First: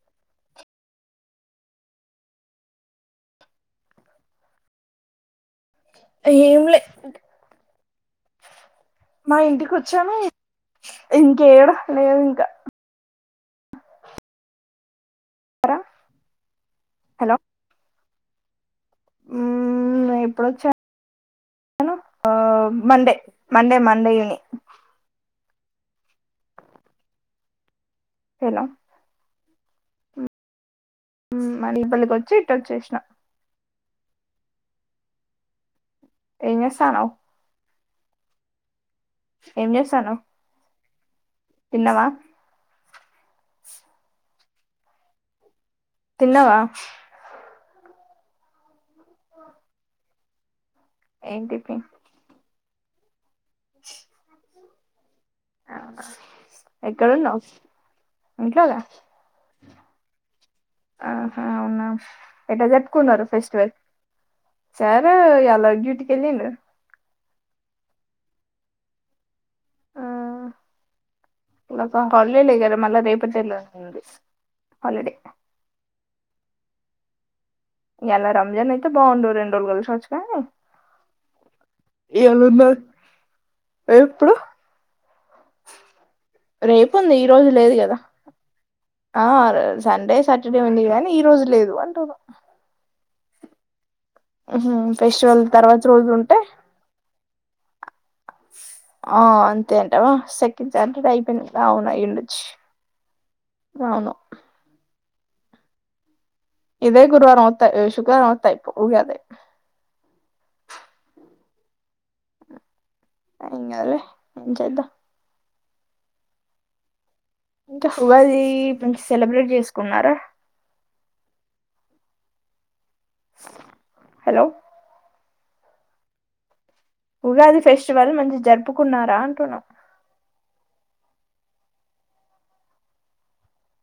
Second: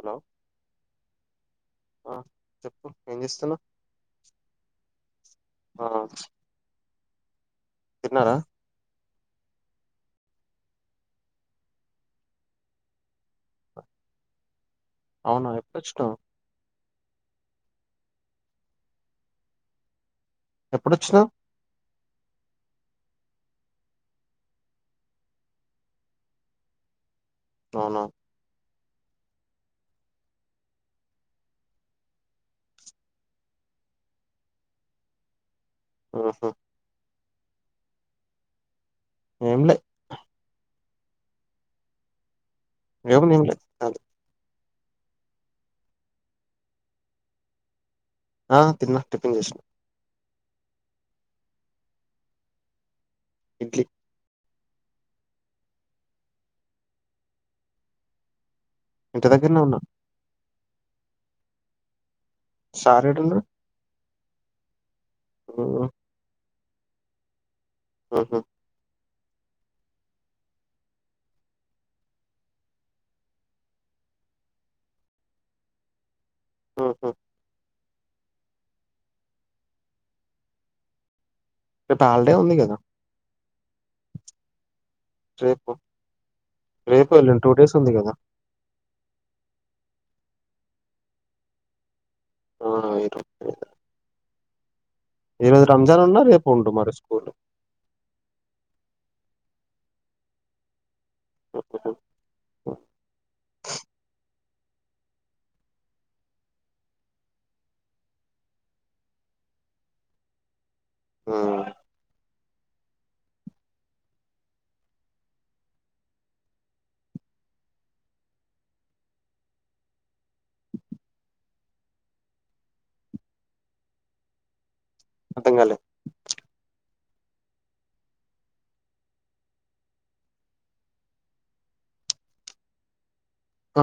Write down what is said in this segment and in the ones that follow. Hello హ చెప్పు ఏం చేస్తున్నవ్ ఏమ్ లే తిన్నార మా ఇంటికి వచ్చాము ఇంకేడా లేదు ఇంక అవునా ఎప్పుడు వచ్చినావ్ హలో ఎప్పుడొచ్చినా వ్ ఆ మండె మండె మండే ఈవినింగ్ అవున హెలో ఉమ్ మని ఇబ్బందిగా వచ్చి ఇటోచ్చేసినా ఆహా ఎం చేస్తనవ్ ఏంలే ఎంచేస్తనవ్ తిన్నవ ఏం తిన్లే అది తిన్నవ ఆ తిన్న టిఫిన్ చేసిన ఏం టిఫిన్ ఇడ్లి ఆహా ఎక్కడున్నావ్ ఇంట్లోగ ఇంటి దగ్గర్నే ఉన్న ఆహా అవున ఎట్ట సార్ జరుపుకున్నారు ఏడున్నాడు ఫెస్టివల్ సారు ఇయాల మ్మ్ డ్యూటికెల్లిండు. ఊహు ఆ ఇల్లకు ఇంక హాలిడే లే కదా మళ్ళా రేపటి నుండి హాలిడేస్ హాలిడే ఊహు ఇయాల రంజాన్ అయితే బాగుండు రెండు రోజులు కలిసొచ్చు కానీ రేపటి హాలిడే ఇయాల ఉనికాద ఉన్నది ఎప్పుడు రేపు ఉంది ఈ ఎల్లుండి రోజు టూ డేస్ లేదు ఉంది కదా ఆ సండే సట ర్డే ఉంది కాని ఈ రోజు లేదు అంటున ఆ ఇ రోజు లేదు ఆహా ఈ రోజు రంజాన్ ఉన్నా రేపు ఉండు మరి స్కూలు ఆ అంతేంటవా సెకండ్ సాటర్డే అయి అవున అయ్యిండచ్చు అవును ఇదే గురువారం అత్తె శుక్రవారం అత్తె అయిపోవు ఉగాదే, హ్మ్ ఎం కాదులే ఎం చేద్దాం ఇంకా ఉగాది సెలబ్రేట్ చేసుకున్నారా హలో అర్ధంకాలే ఉగాది ఫెస్టివల్ మంచిగ జరుపుకున్నారా అంటున్నా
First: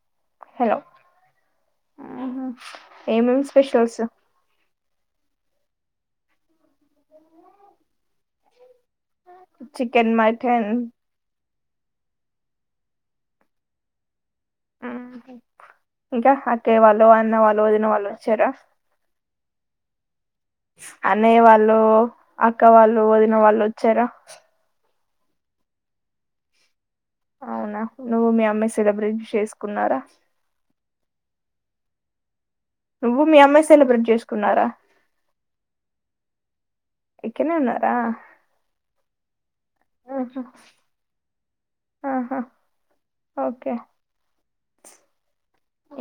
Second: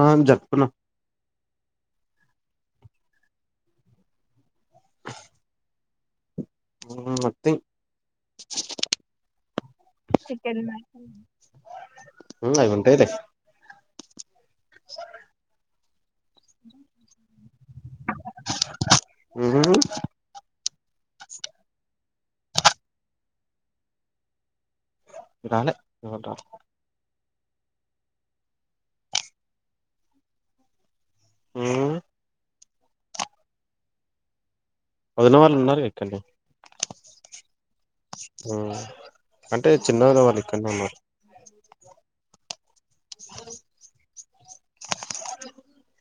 అ జరపుకున్నాం ఆహా ఏమేమి స్పెషల్స్ హ్మ్ నథింగ్ చికెన్, మటన్ ఉమ్ అవి ఉంటాయిలే ఉమ్ హు ఇంకా అక్కయ్య వాళ్ళు అన్న వాల్ వదిన వాళ్ళు వచ్చారా మ్మ్ అన్నయ్య వాళ్ళు అక్క వాళ్ళు వదిన వాళ్ళు వచ్చారా రాలే ఎవరు రాలా అవునా నువ్వు మీ అమ్మే సెలబ్రేట్ చేసుకున్నారా ఉమ్ నువ్వు మీ అమ్మే సెలబ్రేట్ చేసుకున్నారా వదిన వాళ్ళు ఉన్నారుగా ఇక్కడనే ఇక్కనే ఉన్నారా ఉమ్ అంటే చిన్న వదిన వాళ్ళు ఆహా ఇక్కనే ఉన్నారు ఆహా ఓకే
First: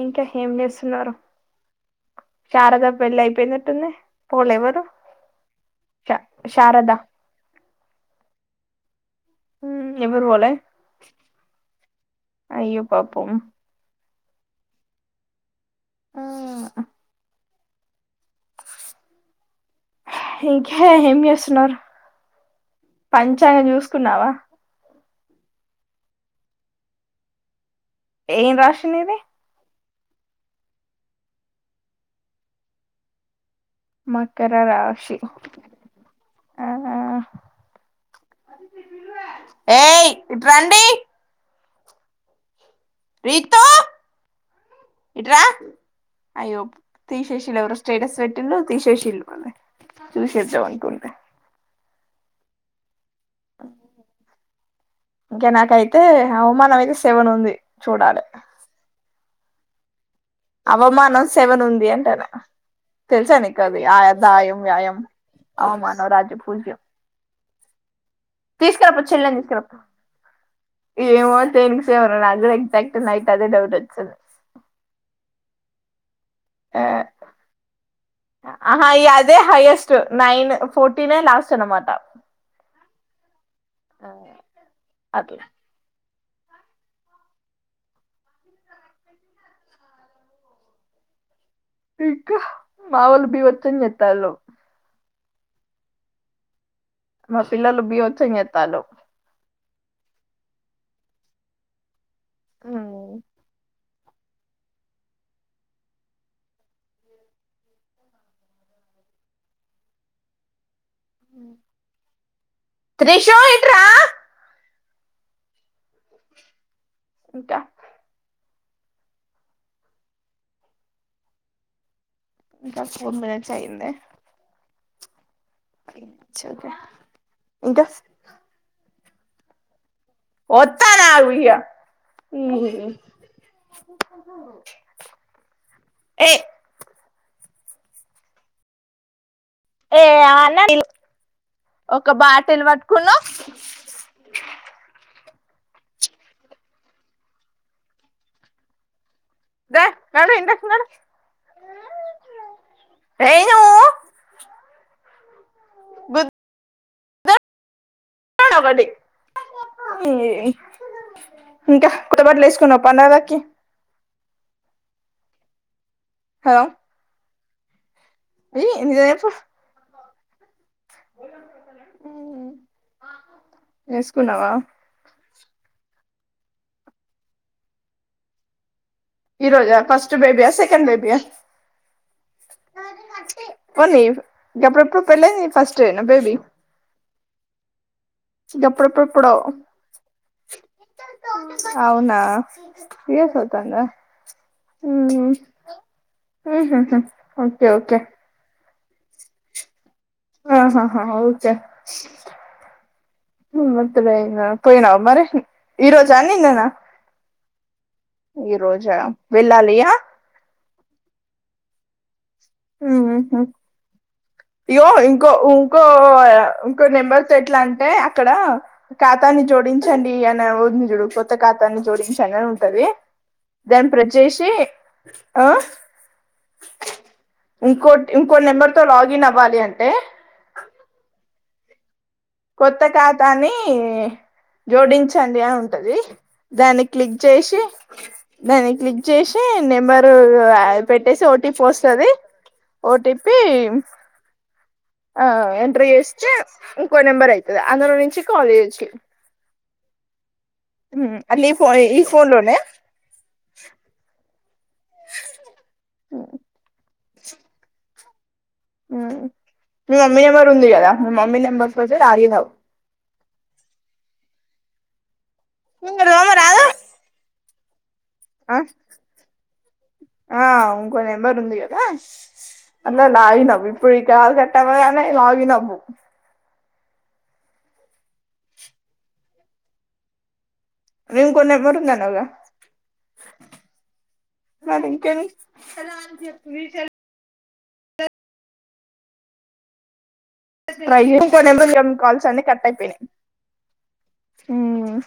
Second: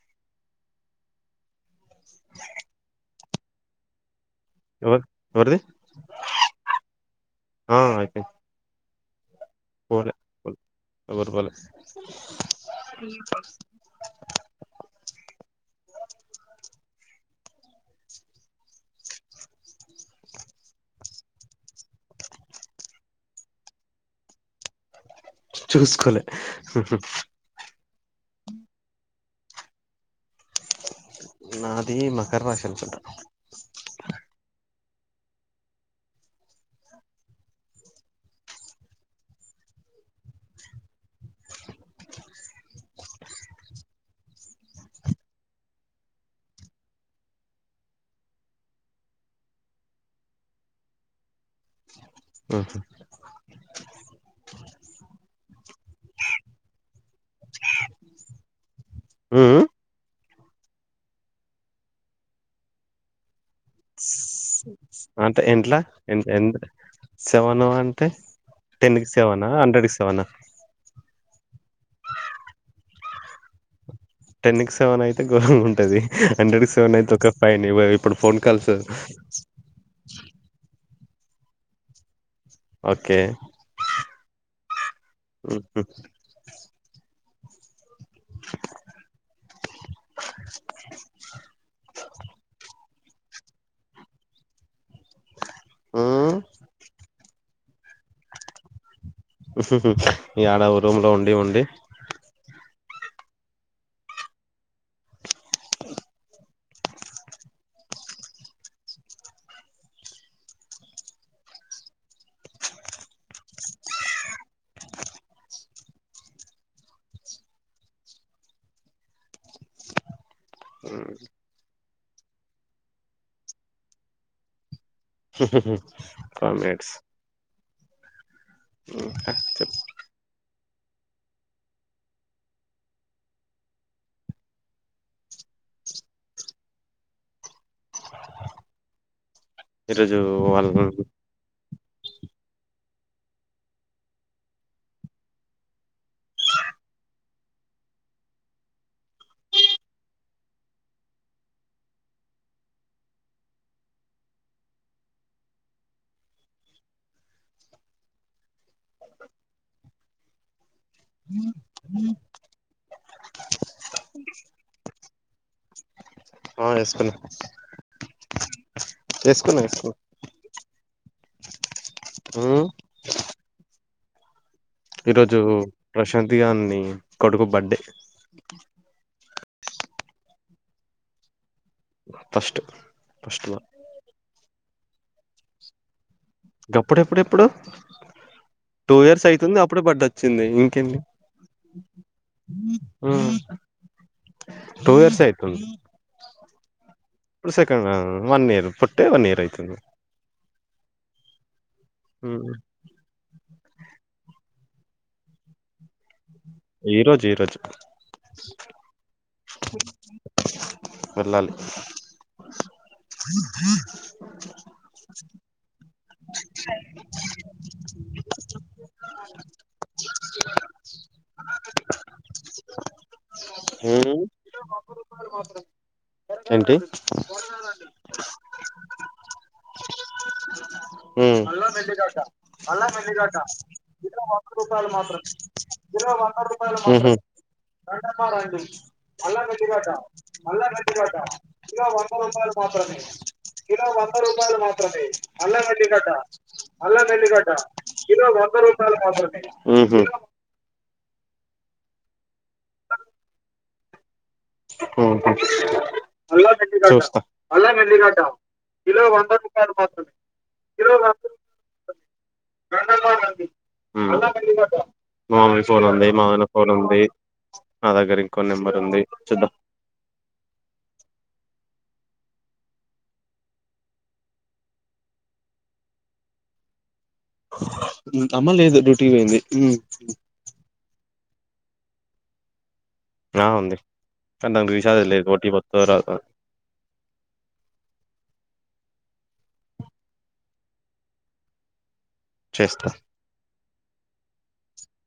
ఇంకా ఏం చేస్తున్నారు శారద పెళ్లి అయిపోయినట్టుంది పోలే ఎవరు శా శారద ఆ అయిపోయింది పోలే పోలే ఎవరు పోలే అయ్యో పాపం ఇంకా ఏం చేస్తున్నారు పంచాంగ చూసుకున్నావా చూసుకోలే ఏం రాశి నీది నాది మకర రాశి అనుకుంటా మకర రాశి ఆ ఏ ఇటురండి రీతూ ఇట్రా అయ్యో తీసేసిండ్రు ఎవరో స్టేటస్ పెట్టిలు తీసేసిల్లు మల్ల చూసేద్దాం అనుకుంటే ఉ ఇంకనాకాయ్ నాకైతే అవమానమయితే సేవన్ ఉంది చూడాలే ఉమ్ ఉమ్ అవమానం సేవన్ ఉంది అంటానా తెలుసా నీకది అది ఆదాయం వ్యయం అవమానం రాజ్యపూజ్యం సెవెను అంటే టెన్ తీసుకురపో కి చెల్లిని సెవెనా తీసుకురపో హండ్రెడ్ కి సెవెనా ఏమో దేనికి సెవెనో నాక్కూడా ఎగజాక్ట్ నైట్ అదే డౌట్ వచ్చింది టెన్ కి సెవెన్ అయితే ఘోరంగా ఉంటది హండ్రెడ్ కి ఆ సెవెన్ అయితే ఒకే ఫైన్ ఇప్పుడు ఫోన్ కాల్స్ ఆహా ఇగ అదే హైయెస్ట్ నైన్ ఫోర్టీనే లాస్ట్ అనమాట ఓకే అట్లా ఉ హు [inaudible] ఇంక మా వోళ్లు బీబచ్చం చెత్తాళ్ళు ఊమ్ మా పిల్లలు బీబచ్చం చెత్తాళ్ళు ఈ ఆడ రూమ్ లో ఉండి ఉండి అ త్రిషో ఇటు రా ఇంక త ఫోర్ మినిట్స్ అయ్యింద హు హు హు ఫైవ్ మినిట్స్ ఇంకా ఇంకా చెప్పు వత్తానాగు ఇగ య్య ఏ ఈరోజు ఏమన్నా వాళ్ళు నీళ్ళు- ఒక బాటిలు పట్టుకున్నావ్ ద నడు ఇంట్లకి నడు ఏఉ గుద్ త్తనొకటి ఈ ఇంకా కొత్తబట్లు వేసుకున్నావ పండగకి [inaudible] ఆ ఏసుకున్న ఏయ ని ఎప్ప వేసుకున్నా మ్మ్ [unintelligible] వేసుకున్నావ ఈరోజు ప్రశాంత్ గాన్ని కొడుకు బర్డే ఈ రోజ ఫస్ట్ బేబియ సెకండ్ బేబియ ఫస్ట్ ఫస్ట్లా ఎప్పుడేప్పుడు పెళ్ల ఫస్టేన బేబి గప్పడెప్పుడెప్పుడు టూ ఇయర్స్ గప్పుడెప్పుడెప్పుడో అయితంది అప్పుడె బర్త్డే వచ్చింది ఇంకేంటి అవునా త్రీ ఇయర్స్ అవుతుందా టూ ఇయర్స్ మ్మ్ అయితంది మ్మ్ టు ఓకే సెకండ్ రా ఓకే అం నీరు పుట్టే వన్ ఇయర్ అయితంది ఆహాహ ఓకె మత్త పోయినవ్ మరి ఈ రోజు అం ఈరోజు ఈరోజు ఈ రోజ వెళ్ళాలియా వెళ్ళాలి ఇయ్యో ఇంకో ఇంకో ఇంకో నెంబర్తో ఎట్లా అంటే అక్కడ ఖాతాన్ని జోడించండి అని ఉంది చూడు కొత్తఖాతాన్ని జోడించండని ఉంటది దాని ప్రస్ మ్మ్ చేసి ఏంటి ఇంకో ఇంకో నెంబర్ తొ లాగిన్ అవ్వాలి అంటే [unintelligible] కొత్త ఖాతాన్ని జోడించండి అని ఉంటది దాన్ని క్లిక్ చేసి దాన్ని క్లిక్ చేసి నెంబరు మ్ పెట్టేసి ఓటీపీ వస్తది ఓటీపీ హూ ఆ ఎంటర్ చేస్తే ఇంకో అల్లం నెంబర్ ఎల్లిగడ్డ అయితది అందులో నుంచి కాల్ ఉహూ అట్లీ ఫోనె ఈ ఫోన్లోనే అహా చూస్తా మీ మమ్మీ నెంబర్ ఉంది కదా కిలో మీ వంద మమ్మీ నెంబర్స్ తో చెయ్ ఆరీగావ్ మ్మ్ మామయ్య ఫోన్ ఉంది మానాయన ఫోన్ రాదు ఉంది నా దగ్గర ఇంకో నెంబర్ ఉంది చూద్దాం ఆ ఉంకో నెంబర్ ఉంది గ అలా లాగినవ్ ఇప్పుడు ఈ కాల్ కట్టవగానే లాగినవ్వు అమ్మ లేదు డ్యూటీకి పోయింది వే ఇంకో నెంబరుందన్నవ్ గా ఆ ఉంది కానీ నాకు ఈ విషయాలు ఇంకేం తెలీదు ఓటీపీ ఒత్తదో రాదో ట్రై చేయి ఇంకో నంబర్ ఉంది గా మీకు కాల్ అని కట్ చేస్తా అయిపోయనయ్ మ్మ్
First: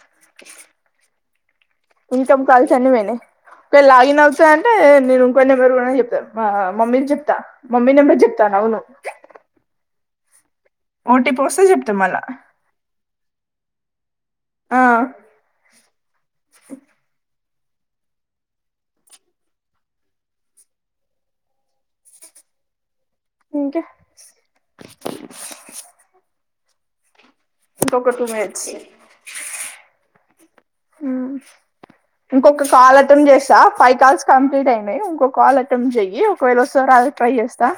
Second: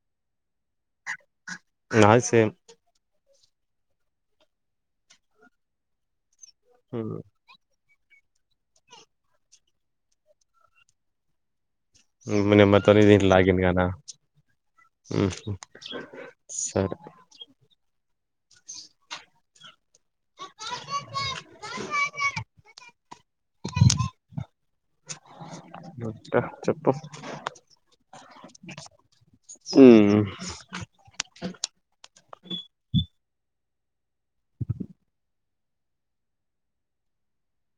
నాది ఇన్కమ్ సేమ్ కాల్స్ అన్ని పోయినాయ్ ఒక లాగిన్ అవుతాయంటే నేను ఇంకో నెంబరు కూడా చెప్తాను మమ్మీది చెప్తా మమ్మీ నెంబర్ చెప్తాను అవును ఓటిపి పోసే చెప్పు మి అమ్మ నంబర్ తోనే లాగిన్ కానా ఆ సరే [unintelligible] ఇంకా చెప్పు ఒక టూ మినిట్స్ అ ఇంకొక కాల్ అటెంప్ట్ చేస్త ఫైవ్ కాల్స్ కంప్లీట్ అయినాయి ఇంకో కాల్ అటెంప్ట్ చెయ్యి ఒకవేళ వస్తారు అ ట్రై చేస్తా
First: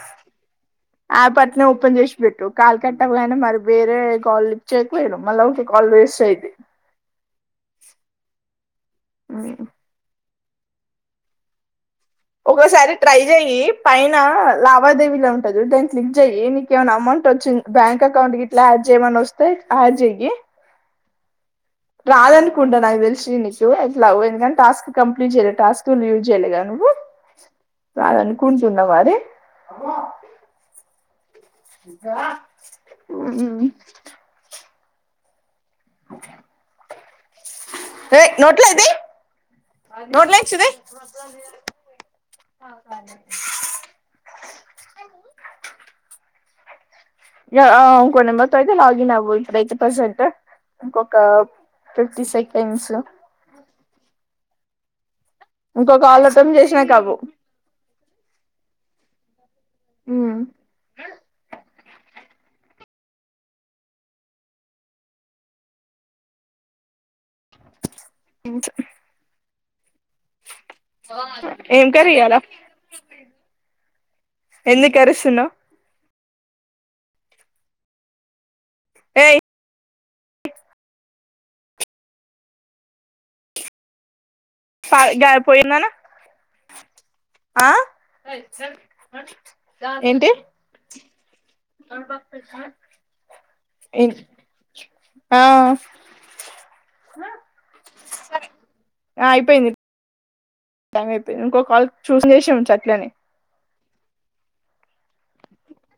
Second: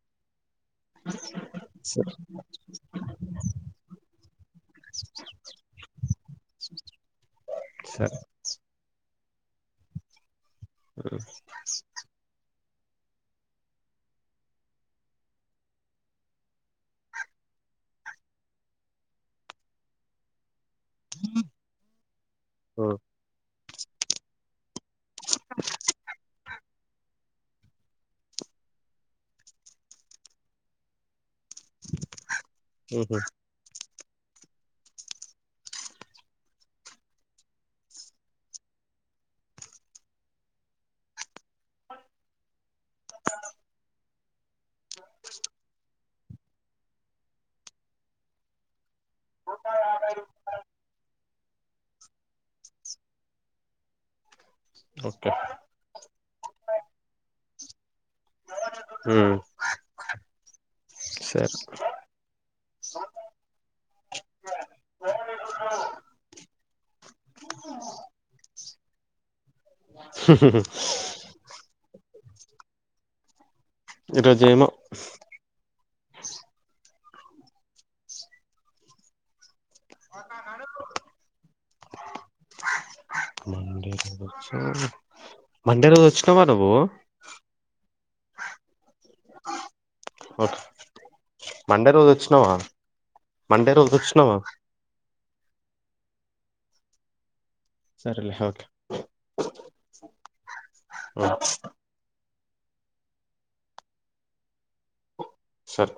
ఆయాప్ అట్నే ఓపెన్ సరే చేసి పెట్టు కాల్ కట్టవాగానె మరి వేరే కాల్ లిఫ్ట్ చేయకలేరు మళ్ళా ఒక కాల్ వేస్ట్ అయిది [inaudible] ఆ అ ఒకసారి ట్రై చెయి పైన లావాదేవీలో ఉంటదు దాని క్లిక్ చెయ్యి నీకేమైనా అమౌంట్ వచ్చింది బ్యాంక్ అకౌంట్ ఇట్లా యాడ్ చేయమని వస్తే యాడ్ చెయ్యి హ రాదనుకుంటా నాకు తెలిసి న వు ఎ టాస్క్ కంప్లీట్ చేయలే టస్కు యూజ్ చెయ్యలే కదా నువ్వు రాదఅను కూంటు ఉన్న వరే ఉహు [unintelligible] ర నోట్ల ఇది నోట్ల ఇచ్చి తీ ఇంకో నంబర్ తో అయితే లాగిన్ అవ్ ై ప్రసెంట్ ఆ ఫిఫ్టీ సెకండ్స్ ఓకే ఇంకొక వాళ్ళతోని చేసినాకాఅవ్వు హు సరే ముంత కారి ఇయ్యాల ఈరోజు ఏమో ఎందుకు ఎస్ అరుస్తున్నావ్ ఏ అ మ పోయి మండే నాన్న రోజు వచ్చినావా నువ్వు వచ్చిన ఏంటి ఓకే మండే రోజు వచ్చినావా మండే రోజు ఎన్ వచ్చినావా ఆ హ సరేలే ఓకే టైమ్ ఉమ్ అయిపోఇంది ఇంకో కాల్ చూసి నే చు అట్లనే సరే